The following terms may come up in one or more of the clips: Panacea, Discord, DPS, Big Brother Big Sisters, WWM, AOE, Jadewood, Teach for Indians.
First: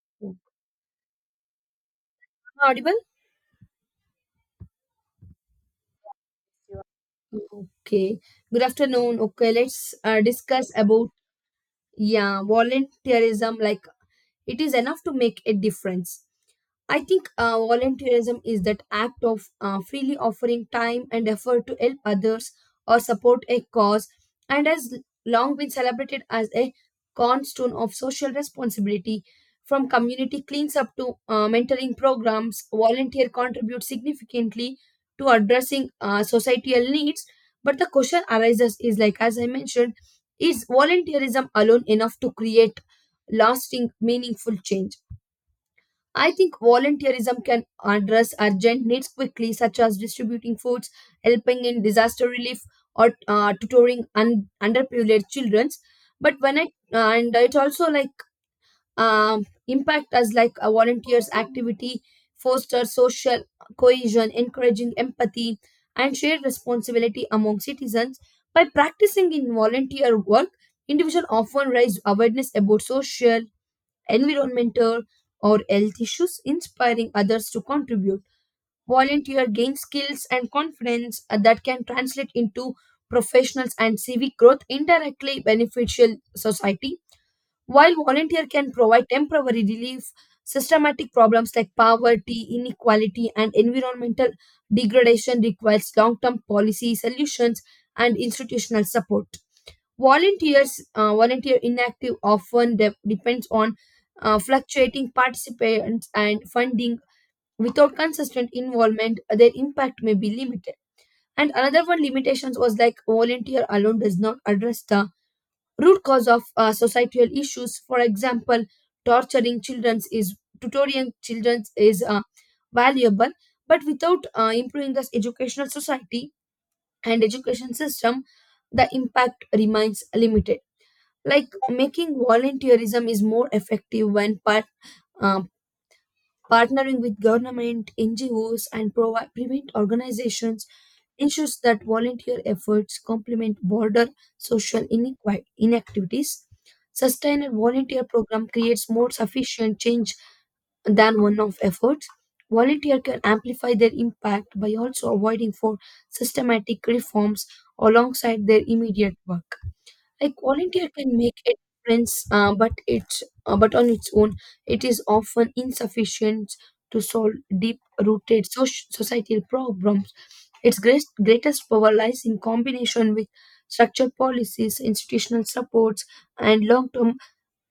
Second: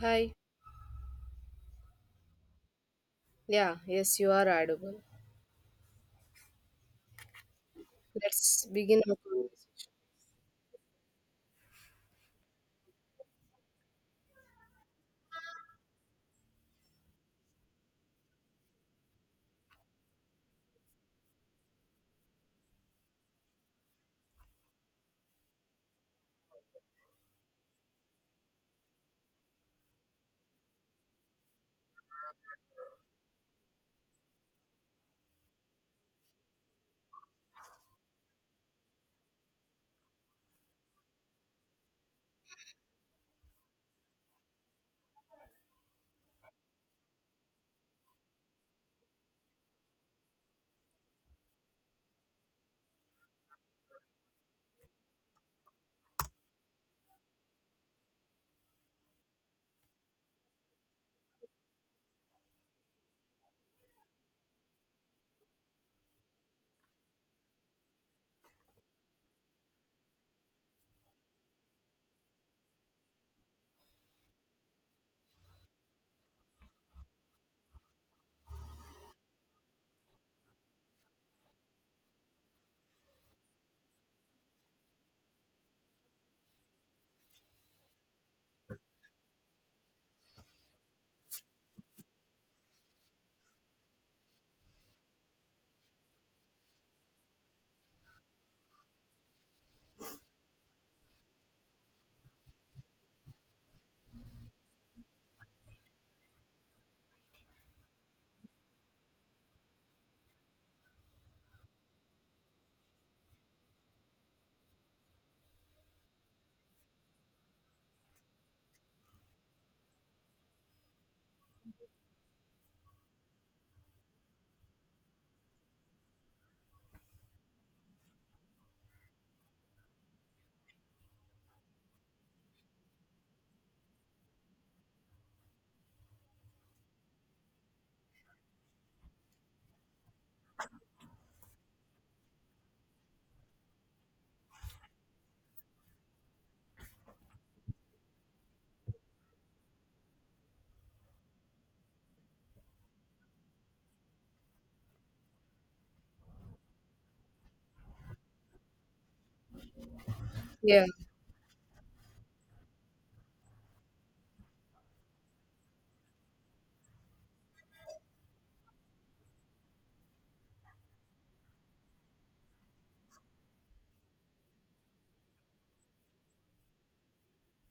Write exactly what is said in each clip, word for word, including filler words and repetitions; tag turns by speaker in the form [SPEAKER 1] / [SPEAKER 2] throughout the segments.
[SPEAKER 1] Hi.
[SPEAKER 2] Oh, am I audible?
[SPEAKER 1] Yeah, yes, you are audible.
[SPEAKER 2] Okay. Good
[SPEAKER 1] Let's begin our
[SPEAKER 2] afternoon. Okay,
[SPEAKER 1] conversation.
[SPEAKER 2] let's uh, discuss about yeah volunteerism. Like it is enough to make a difference. I think uh, volunteerism is that act of uh, freely offering time and effort to help others or support a cause, and has long been celebrated as a cornerstone of social responsibility. From community cleans up to uh, mentoring programs, volunteer contribute significantly to addressing uh, societal needs. But the question arises is like, as I mentioned, is volunteerism alone enough to create lasting, meaningful change? I think volunteerism can address urgent needs quickly, such as distributing foods, helping in disaster relief, or uh, tutoring un- underprivileged children. But when I uh, and it also like um, impact as like a volunteer's activity foster social cohesion, encouraging empathy and shared responsibility among citizens. By practicing in volunteer work, individuals often raise awareness about social environmental or health issues, inspiring others to contribute. Volunteer gain skills and confidence uh, that can translate into professionals and civic growth indirectly beneficial society. While volunteer can provide temporary relief, systematic problems like poverty, inequality, and environmental degradation requires long-term policy solutions and institutional support. Volunteers, uh, volunteer inactive often de- depends on uh, fluctuating participants and funding. Without consistent involvement, their impact may be limited. And another one limitations was like volunteer alone does not address the root cause of uh, societal issues. For example, torturing children is tutoring children is uh, valuable, but without uh, improving the educational society and education system, the impact remains limited, like making volunteerism is more effective when part, um, partnering with government ngos and provide private organizations ensures that volunteer efforts complement border social inequi- inactivities. Sustained volunteer program creates more sufficient change than one-off efforts. Volunteer can amplify their impact by also avoiding for systematic reforms alongside their immediate work. Like
[SPEAKER 1] Yeah.
[SPEAKER 2] volunteer can make a difference, uh, but it's uh, but on its own it is often insufficient to solve deep rooted soc- societal problems. Its greatest greatest power lies in combination with structured policies, institutional supports, and long term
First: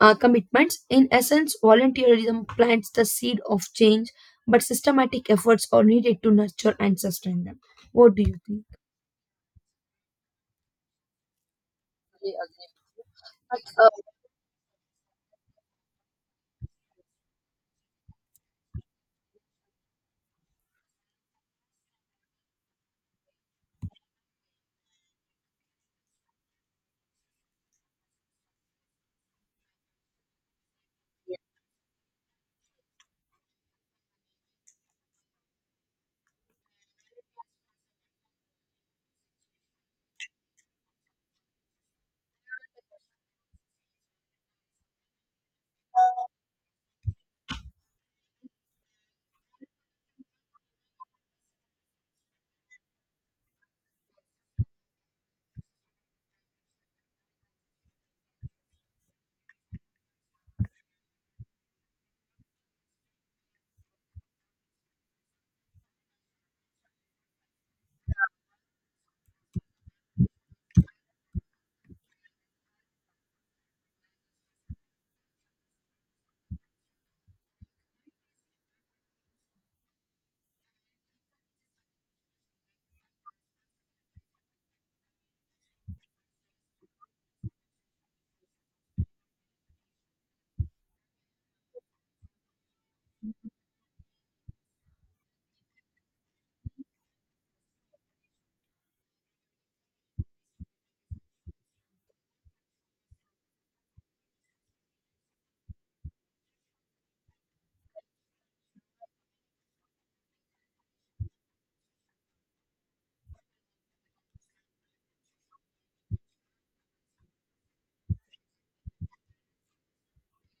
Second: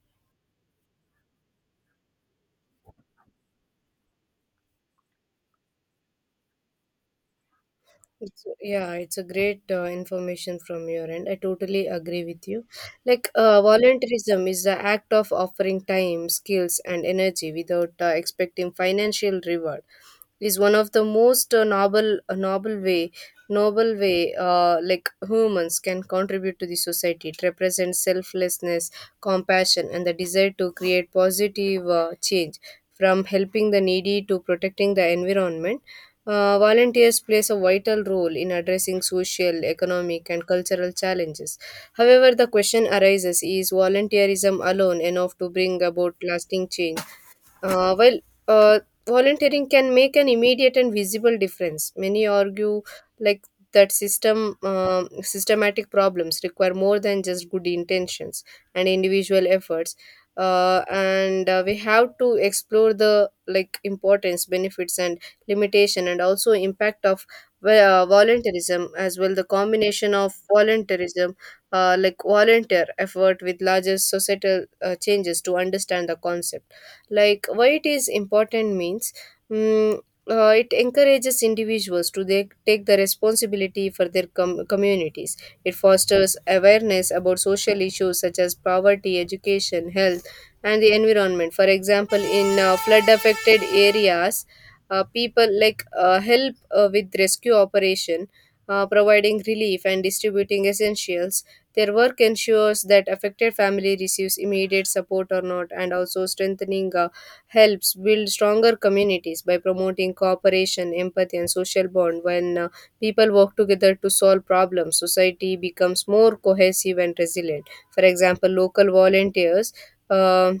[SPEAKER 2] uh, commitments. In essence, volunteerism plants the seed of change, but systematic efforts are needed to nurture and sustain them. What do you
[SPEAKER 1] It's,
[SPEAKER 2] think?
[SPEAKER 1] yeah, it's a great uh, information from your end. I totally agree with you. Like, uh,
[SPEAKER 2] Uh,
[SPEAKER 1] volunteerism is the act of offering time, skills, and energy without uh, expecting financial reward. Is one of the most uh, noble, uh, noble way, noble way, uh, like humans can contribute to the society. It represents selflessness, compassion, and the desire to create positive uh, change, from helping the needy to protecting the environment uh, volunteers plays a vital role in addressing social, economic, and cultural challenges. However, the question arises is volunteerism alone enough to bring about lasting change? Uh, well, uh, volunteering can make an immediate and visible difference. Many argue like that system um systematic problems require more than just good intentions and individual efforts. Uh, and uh, we have to explore the like importance, benefits, and limitation, and also impact of well, uh, volunteerism as well. The combination of volunteerism, uh, like volunteer effort, with larger societal uh, changes to understand the concept like why it is important means mm, uh, it encourages individuals to they take the responsibility for their com- communities. It fosters awareness about social issues such as poverty, education, health, and the environment. For example, in uh, flood affected areas, uh, people like uh, help uh, with rescue operation, uh, providing relief and distributing essentials. Their work ensures that affected family receives immediate support or not, and also strengthening uh, helps build stronger communities by promoting cooperation, empathy, and social bond. When uh, People work together to solve problems, society becomes more cohesive and resilient. For example, local volunteers. um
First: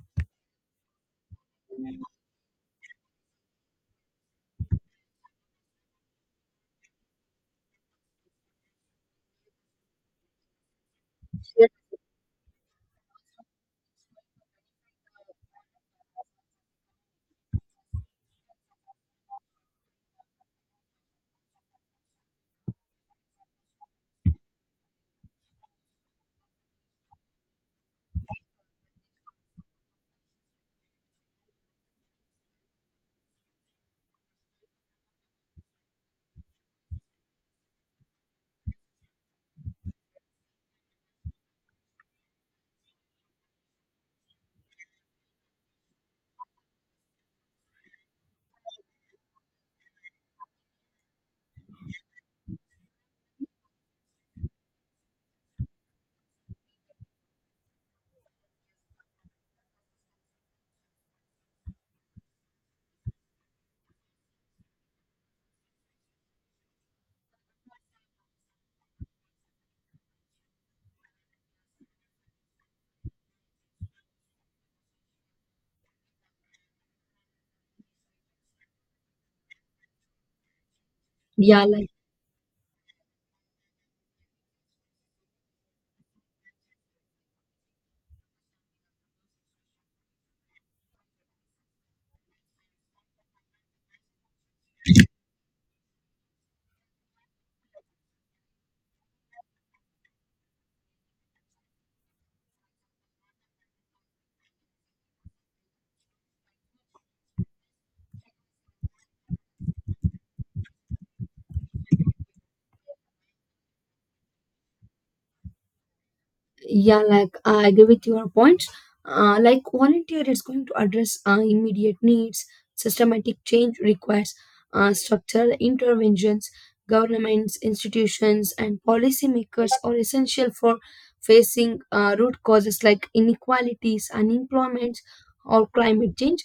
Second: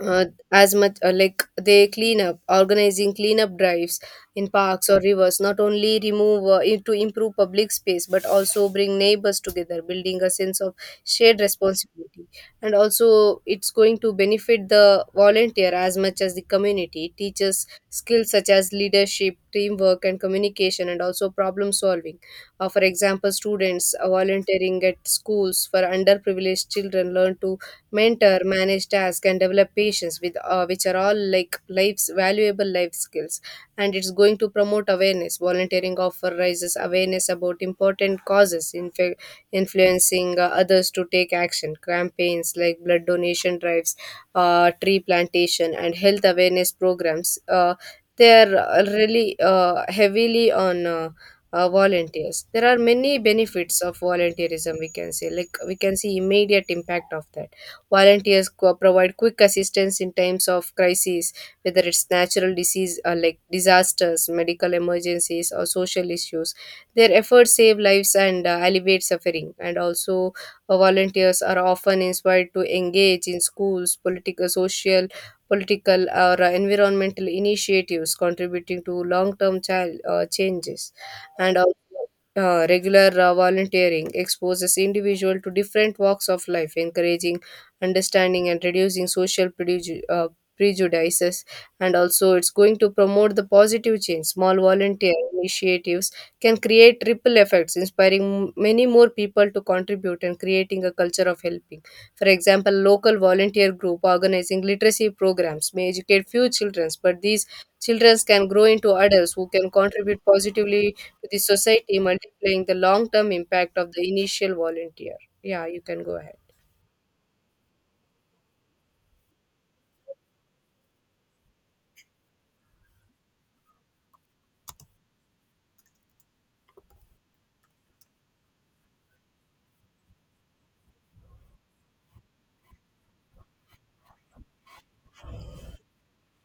[SPEAKER 1] uh, as much uh, like they clean up, organizing cleanup drives in parks or rivers, not only remove uh, i- to improve public space but also bring neighbors together, building a sense of shared responsibility. And also, it's going to benefit the volunteer as much as the community. It teaches skills such as leadership, teamwork, and communication, and also problem solving. Uh, for example, students uh, volunteering at schools for underprivileged children learn to mentor, manage tasks, and develop patience with uh, which are all like life's valuable life skills. And it's going to promote awareness. Volunteering offer raises awareness about important causes, inf- influencing uh, others to take action. Campaigns like blood donation drives, uh, tree plantation, and health awareness programs. Uh, they are uh, really uh, heavily on. Uh, uh, volunteers, there are many benefits of volunteerism, we can say, like we can see immediate impact of that. Volunteers co- provide quick assistance in times of crises, whether it's natural disease or like disasters, medical emergencies, or social issues. Their efforts save lives and uh, alleviate suffering. And also, uh, volunteers are often inspired to engage in schools, political, social, political, or uh, environmental initiatives, contributing to long-term child uh, changes. And
[SPEAKER 2] yeah
[SPEAKER 1] also,
[SPEAKER 2] like
[SPEAKER 1] uh, regular uh, volunteering exposes individual to different walks of life, encouraging understanding and reducing social preju- uh, prejudices. And also, it's going to promote the positive change. Small volunteer initiatives can create ripple effects, inspiring many more people to contribute and creating a culture of helping. For example, local volunteer group organizing literacy programs may educate few children, but these children can grow into adults who can contribute positively to the society, multiplying the long term impact of the initial volunteer. Yeah, you can go ahead.
[SPEAKER 2] yeah like I agree with your points. Uh, like volunteer is going to address uh, immediate needs. Systematic change requires uh, structural interventions. Governments, institutions, and policymakers are essential for facing uh, root causes like inequalities, unemployment, or climate change.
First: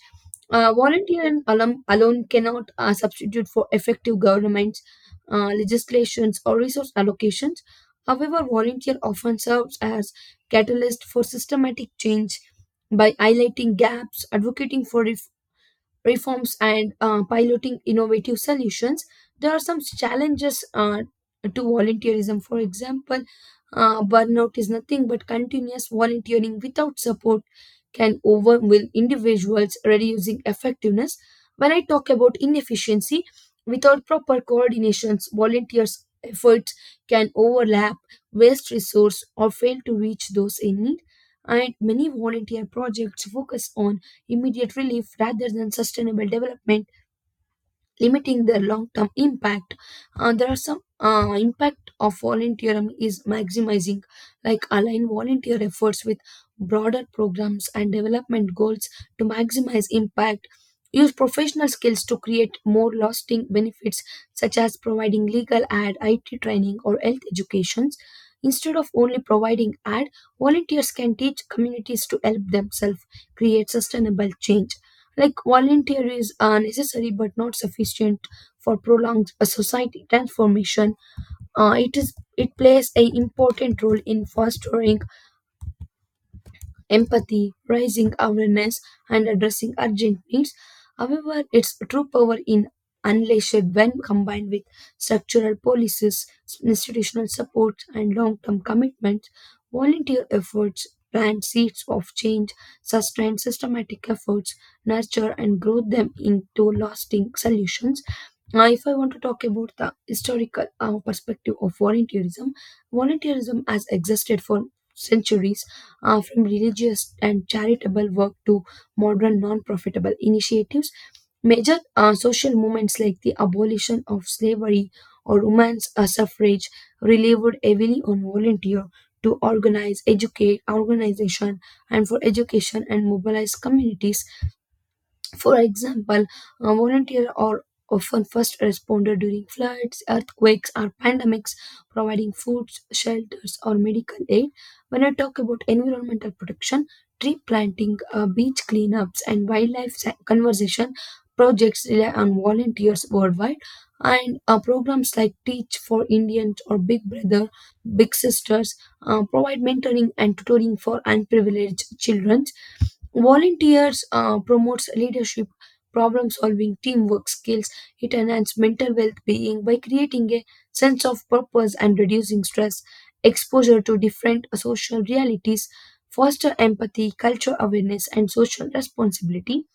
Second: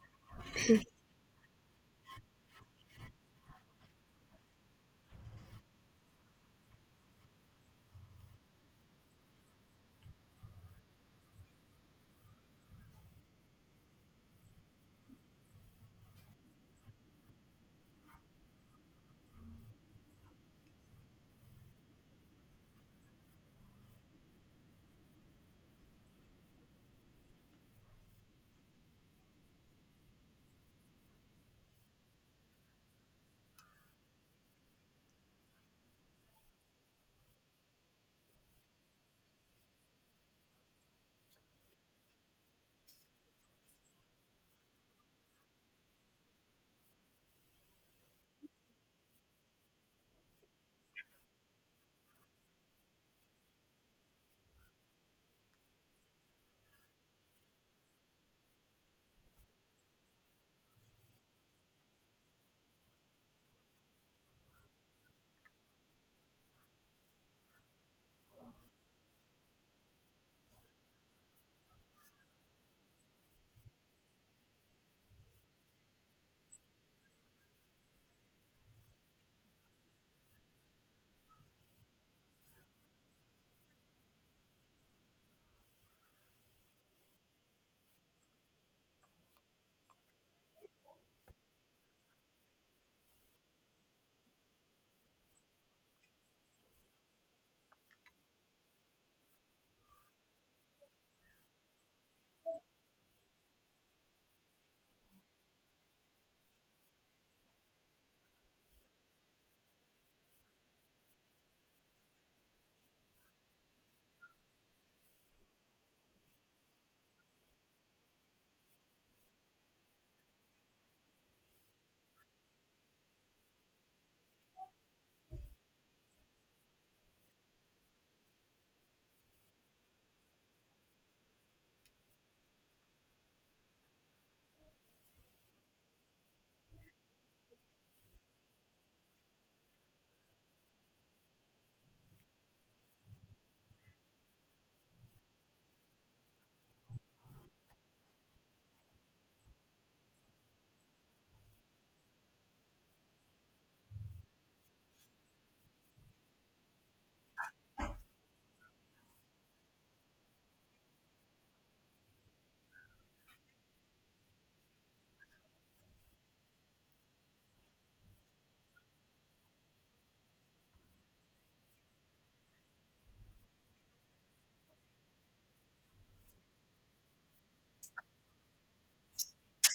[SPEAKER 2] uh, Volunteer and alum alone cannot uh, substitute for effective governments, uh, legislations, or resource allocations. However, volunteer often serves as catalyst for systematic change by highlighting gaps, advocating for ref- reforms, and uh, piloting innovative solutions. There are some challenges uh, to volunteerism. For example, uh, burnout is nothing but continuous volunteering without support can overwhelm individuals, reducing effectiveness. When I talk about inefficiency, without proper coordinations, volunteers' efforts can overlap, waste resource, or fail to reach those in need. And many volunteer projects focus on immediate relief rather than sustainable development, limiting their long-term impact. Uh, there are some uh, impact of volunteering is maximizing, like align volunteer efforts with broader programs and development goals to maximize impact. Use professional skills to create more lasting benefits, such as providing legal ad, I T training, or health educations. Instead of only providing ad, volunteers can teach communities to help themselves create sustainable change. Like volunteer is uh, necessary but not sufficient for prolonged uh, society transformation. Uh, it is it plays a important role in fostering empathy, raising awareness, and addressing urgent needs. However, its true power in unleashed when combined with structural policies, institutional support, and long-term commitments. Volunteer efforts plant seeds of change, sustain systematic efforts, nurture and grow them into lasting solutions. Now, if I want to talk about the historical uh, perspective of volunteerism, volunteerism has existed for centuries, uh, from religious and charitable work to modern non-profitable initiatives. Major uh, social movements like the abolition of slavery or women's uh, suffrage relied heavily on volunteer to organize, educate, organization, and for education and mobilize communities. For example, a volunteer are often first responder during floods, earthquakes, or pandemics, providing foods, shelters, or medical aid. When I talk about environmental protection, tree planting, uh, beach cleanups, and wildlife sa- conservation projects rely on volunteers worldwide. And uh, programs like Teach for Indians or Big Brother, Big Sisters uh, provide mentoring and tutoring for unprivileged children. Volunteers uh, promotes leadership, problem solving, teamwork skills. It enhances mental well-being by creating a sense of purpose and reducing stress. Exposure to different social realities foster empathy, culture awareness, and social responsibility.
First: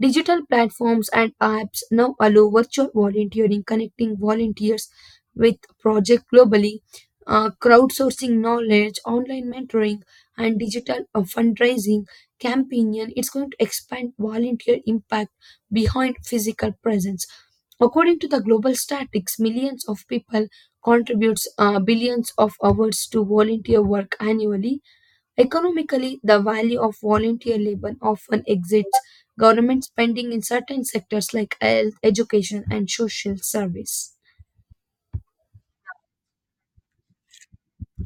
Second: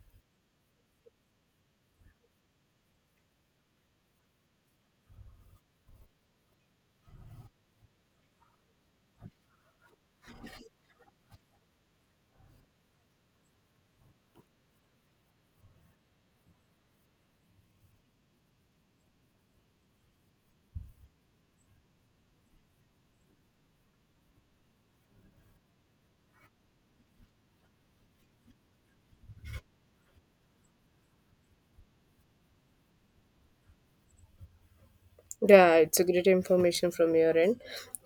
[SPEAKER 2] Digital platforms and apps now allow virtual volunteering, connecting volunteers with projects globally, uh, crowdsourcing knowledge, online mentoring, and digital uh, fundraising campaign. It's going to expand volunteer impact behind physical presence. According to the global statistics, millions of people contributes uh, billions of hours to volunteer work annually. Economically, the value of volunteer labor often exceeds government spending in certain sectors like health, education, and social service.
[SPEAKER 1] Yeah, it's a great information from your end.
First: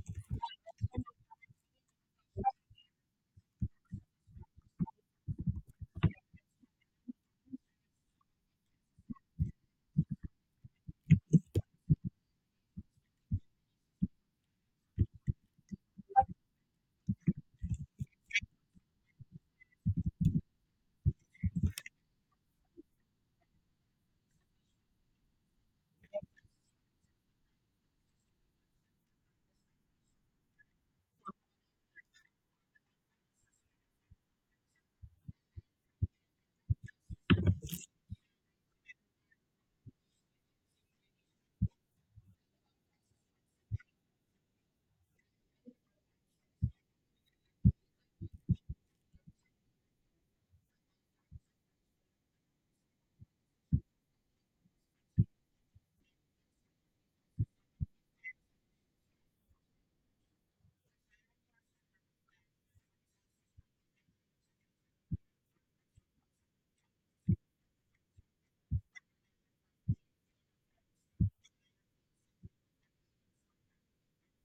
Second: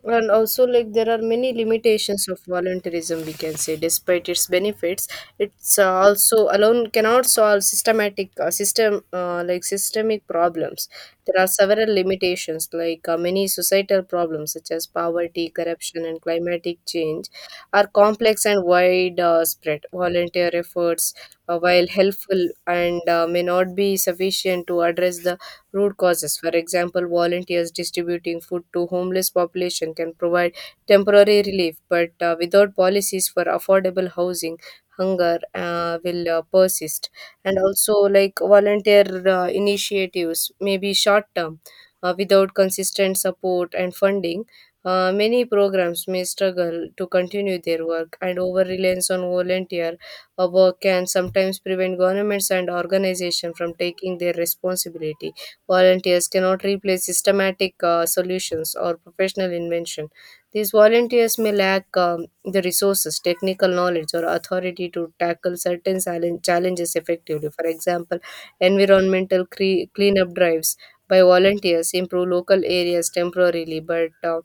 [SPEAKER 1] And also, like, there are many limitations of volunteerism, we can say, despite its benefits. It's uh, also alone cannot solve systematic, uh, system, uh, like, systemic problems. There are several limitations, like, uh, many societal problems, such as poverty, corruption, and climatic change, are complex and wide uh, spread. Volunteer efforts, uh, while helpful and uh, may not be sufficient to address the root causes. For example, volunteers distributing food to homeless population can provide temporary relief, but uh, without policies for affordable housing, hunger uh, will uh, persist. And also, like volunteer uh, initiatives may be short term. Uh, without consistent support and funding, uh, many programs may struggle to continue their work, and over reliance on volunteer uh, work can sometimes prevent governments and organizations from taking their responsibility. Volunteers cannot replace systematic uh, solutions or professional invention. These volunteers may lack um, the resources, technical knowledge, or authority to tackle certain challenge- challenges effectively. For example, environmental cre- cleanup drives by volunteers improve local areas temporarily, but uh,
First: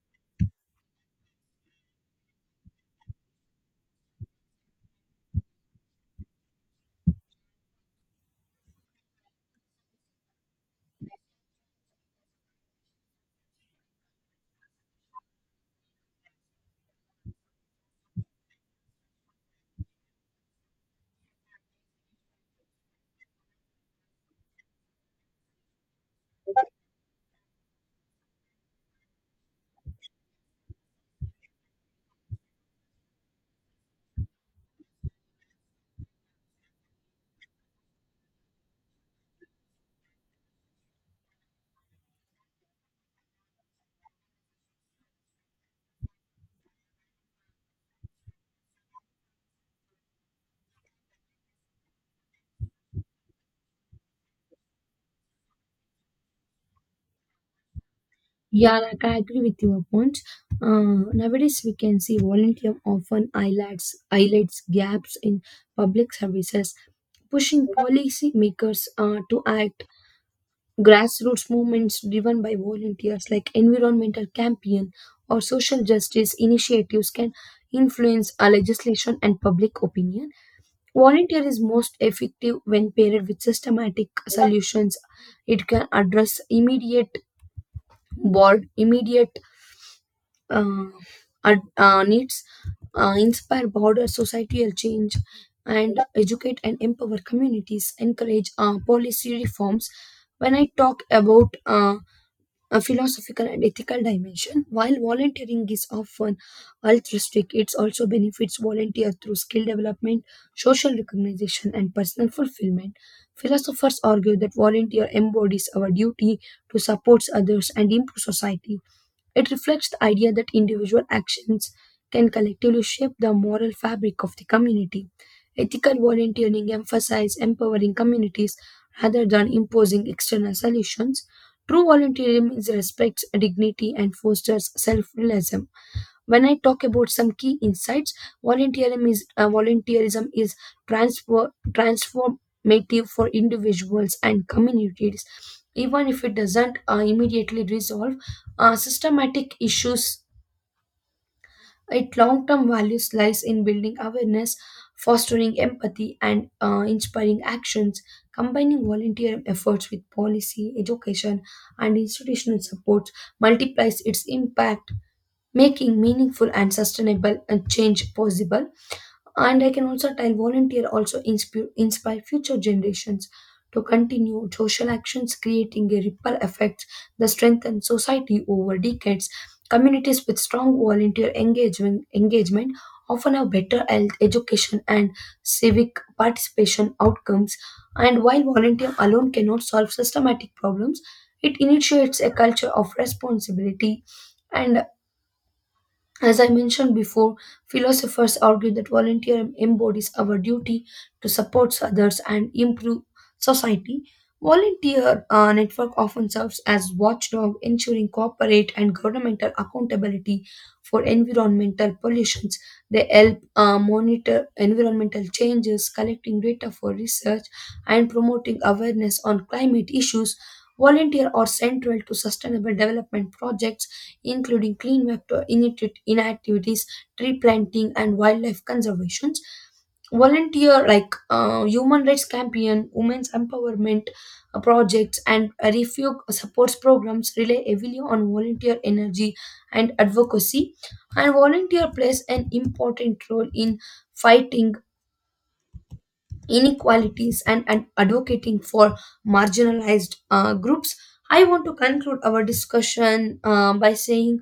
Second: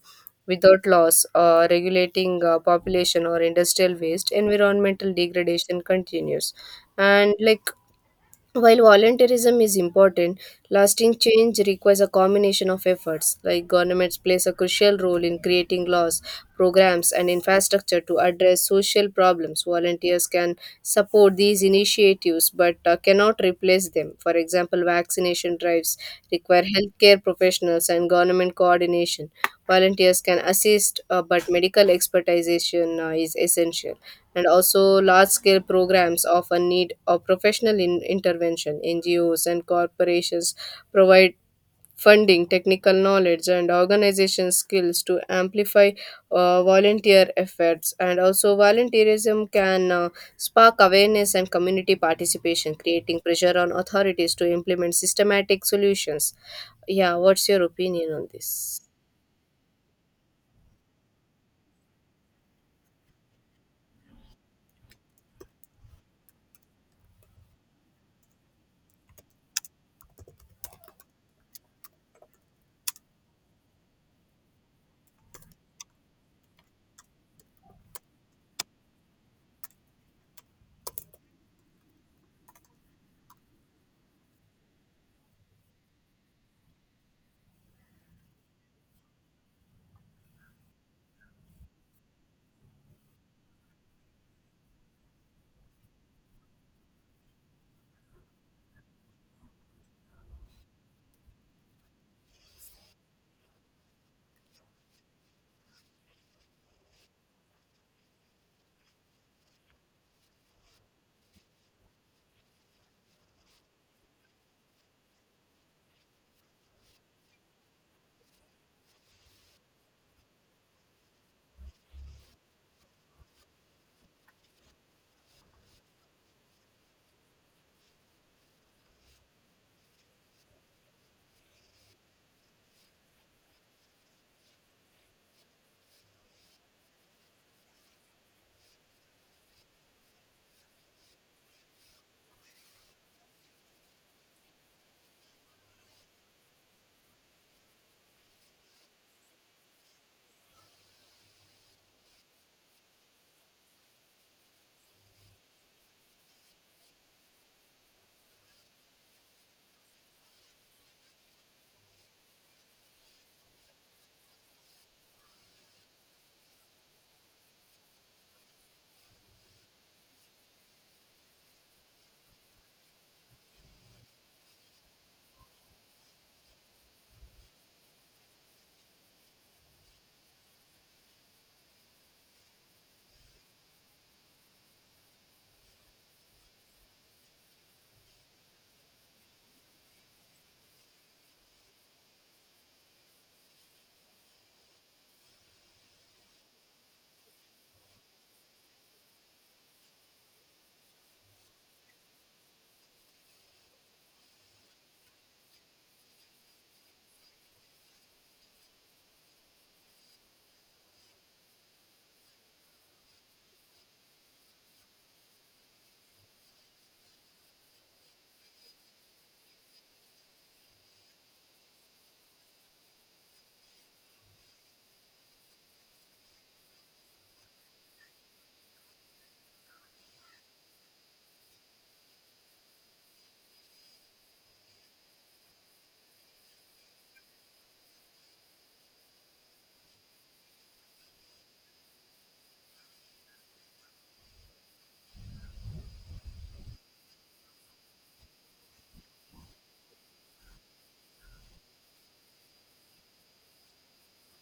[SPEAKER 1] without laws uh, regulating uh, population or industrial waste, environmental degradation continues. And like, while volunteerism is important, lasting change requires a combination of efforts. Like governments plays a crucial role in creating laws, programs, and infrastructure to address social problems. Volunteers can support these initiatives, but uh, cannot replace them. For example, vaccination drives require healthcare professionals and government coordination. Volunteers can assist, uh, but medical expertise uh, is essential. And also, large scale programs often need a professional in- intervention. NGOs and corporations provide funding, technical knowledge, and organization skills to amplify uh, volunteer efforts. And also, volunteerism can uh, spark awareness and community participation, creating pressure on authorities to implement systematic solutions. Yeah, what's your opinion on
[SPEAKER 2] Yeah,
[SPEAKER 1] this?
[SPEAKER 2] like I agree with your point. Uh, nowadays, we can see volunteer often highlights highlights gaps in public services, pushing policy makers uh, to act. Grassroots movements driven by volunteers, like environmental campaign or social justice initiatives, can influence our legislation and public opinion. Volunteer is most effective when paired with systematic solutions. It can address immediate board, immediate uh, ad- uh, needs, uh, inspire broader societal change, and educate and empower communities. Encourage uh, policy reforms. When I talk about uh, a philosophical and ethical dimension. While volunteering is often altruistic, it also benefits volunteers through skill development, social recognition, and personal fulfillment. Philosophers argue that volunteer embodies our duty to support others and improve society. It reflects the idea that individual actions can collectively shape the moral fabric of the community. Ethical volunteering emphasizes empowering communities rather than imposing external solutions. True volunteerism is respects dignity and fosters self-realism. When I talk about some key insights, volunteerism is uh, volunteerism is transfer, transformative for individuals and communities, even if it doesn't uh, immediately resolve uh, systematic issues. Its long-term values lies in building awareness, fostering empathy, and uh, inspiring actions. Combining volunteer efforts with policy, education, and institutional support multiplies its impact, making meaningful and sustainable uh, change possible. And I can also tell volunteer also inspire, inspire future generations to continue social actions, creating a ripple effect that strengthen society over decades. Communities with strong volunteer engagement engagement often have better health education and civic participation outcomes. And while volunteer alone cannot solve systematic problems, it initiates a culture of responsibility. And as I mentioned before, philosophers argue that volunteering embodies our duty to support others and improve society. Volunteer uh, network often serves as watchdog, ensuring corporate and governmental accountability for environmental pollutions. They help uh, monitor environmental changes, collecting data for research, and promoting awareness on climate issues. Volunteers are central to sustainable development projects, including clean vector inacti- inactivities, tree planting, and wildlife conservations. Volunteer like uh, human rights campaign, women's empowerment uh, projects, and uh, refuge supports programs rely heavily on volunteer energy and advocacy. And volunteer plays an important role in fighting inequalities and, and advocating for marginalized uh, groups. I want to conclude our discussion um, by saying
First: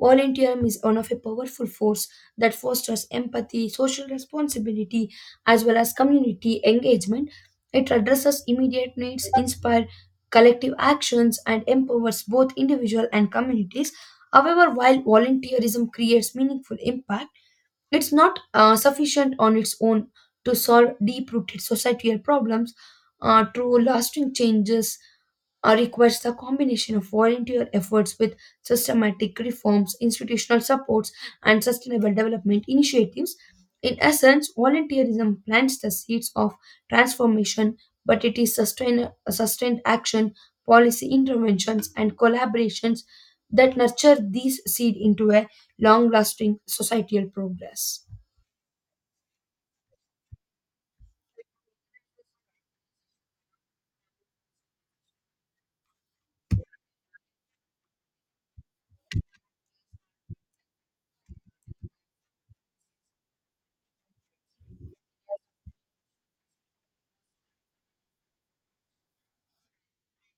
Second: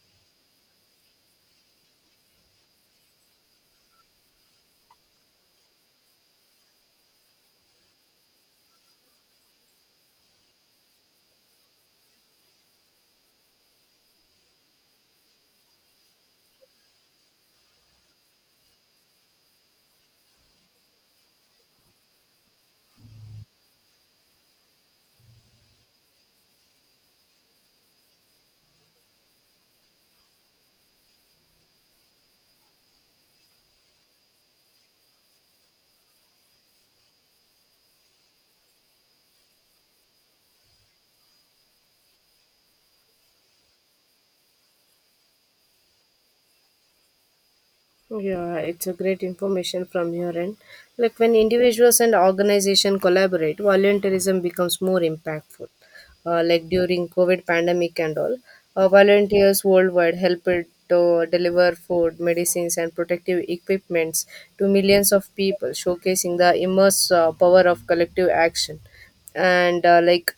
[SPEAKER 2] volunteerism is one of a powerful force that fosters empathy, social responsibility, as well as community engagement. It addresses immediate needs, inspires collective actions, and empowers both individual and communities. However, while volunteerism creates meaningful impact, it's not uh, sufficient on its own to solve deep rooted societal problems. Uh, true lasting changes uh, requires the combination of volunteer efforts with systematic reforms, institutional supports, and sustainable development initiatives. In essence, volunteerism plants the seeds of transformation, but it is sustain- sustained action, policy interventions, and collaborations that nurture these seed into a long lasting societal progress.
[SPEAKER 1] Yeah, it's a great information from your end. Like when individuals and organization collaborate, volunteerism becomes more impactful. Uh, like during COVID pandemic and all, uh, volunteers worldwide helped to deliver food, medicines, and protective equipments to millions of people, showcasing the immense uh, power of collective action. And uh, like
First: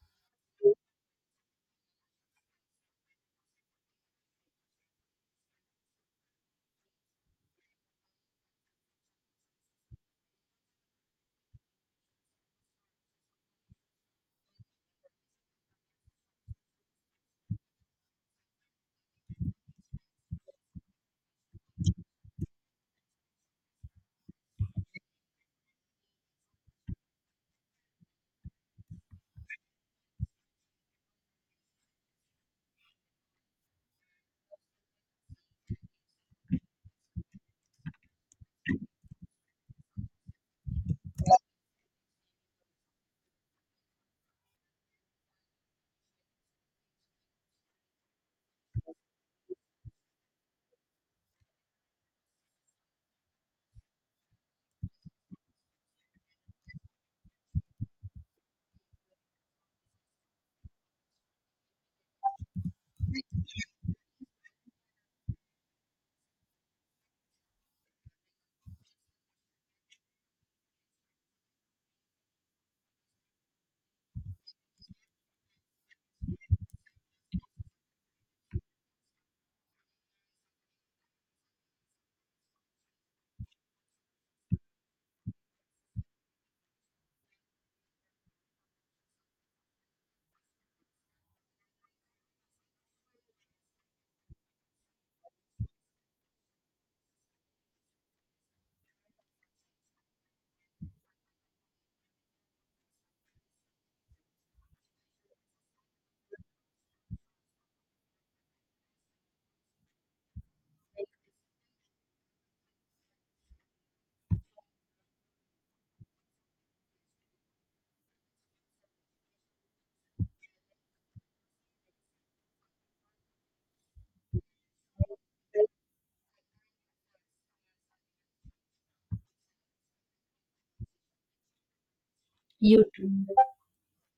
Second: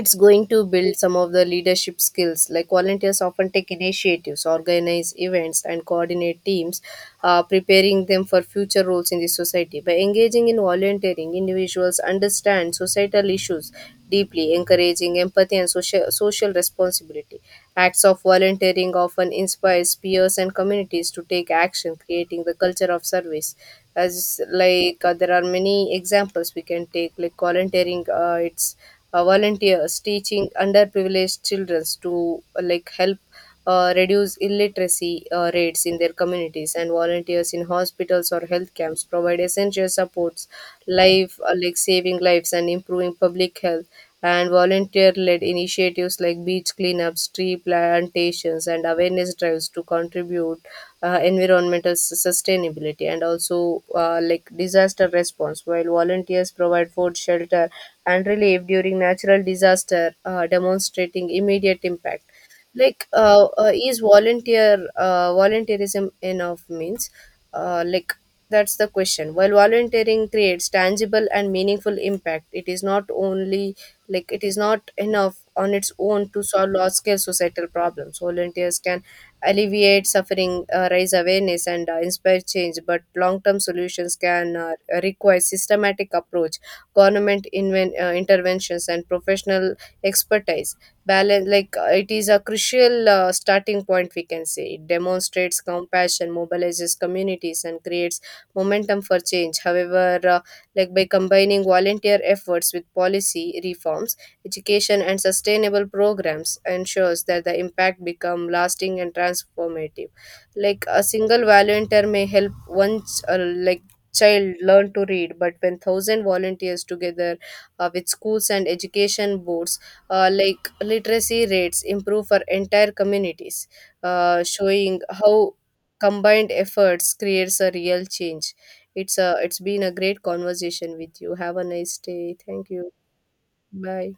[SPEAKER 1] it's going to build some of the leadership skills, like volunteers often take initiatives, organize events, and coordinate teams, uh, preparing them for future roles in the society. By engaging in volunteering, individuals understand societal issues deeply, encouraging empathy and social, social responsibility. Acts of volunteering often inspires peers and communities to take action, creating the culture of service. As like uh, there are many examples we can take, like volunteering uh, it's uh, volunteers teaching underprivileged children to uh, like help uh, reduce illiteracy uh, rates in their communities, and volunteers in hospitals or health camps provide essential supports, life uh, like saving lives and improving public health. And volunteer led initiatives like beach cleanups, tree plantations, and awareness drives to contribute uh, environmental s- sustainability. And also, uh, like disaster response, while volunteers provide food, shelter, and relief during natural disaster, uh, demonstrating immediate impact. Like uh, uh, is volunteer uh, volunteerism enough means, uh, like that's the question. While volunteering creates tangible and meaningful impact, it is not only like it is not enough on its own to solve large scale societal problems. Volunteers can alleviate suffering, uh, raise awareness, and uh, inspire change, but long term solutions can uh, require systematic approach, government inven- uh, interventions, and professional expertise balance. Like uh, it is a crucial uh, starting point, we can say. It demonstrates compassion, mobilizes communities, and creates momentum for change. However uh, like by combining volunteer efforts with policy reforms, education, and sustainable programs, ensures that the impact become lasting and transformative. Like a single volunteer may help one ch- uh, like child learn to read, but when thousand volunteers together uh, with schools and education boards, uh, like literacy rates improve for entire communities, uh, showing how combined efforts creates a real change. It's a, it's been a great conversation with you. Have a nice day. Thank
[SPEAKER 2] You
[SPEAKER 1] you.
[SPEAKER 2] too.
[SPEAKER 1] Bye.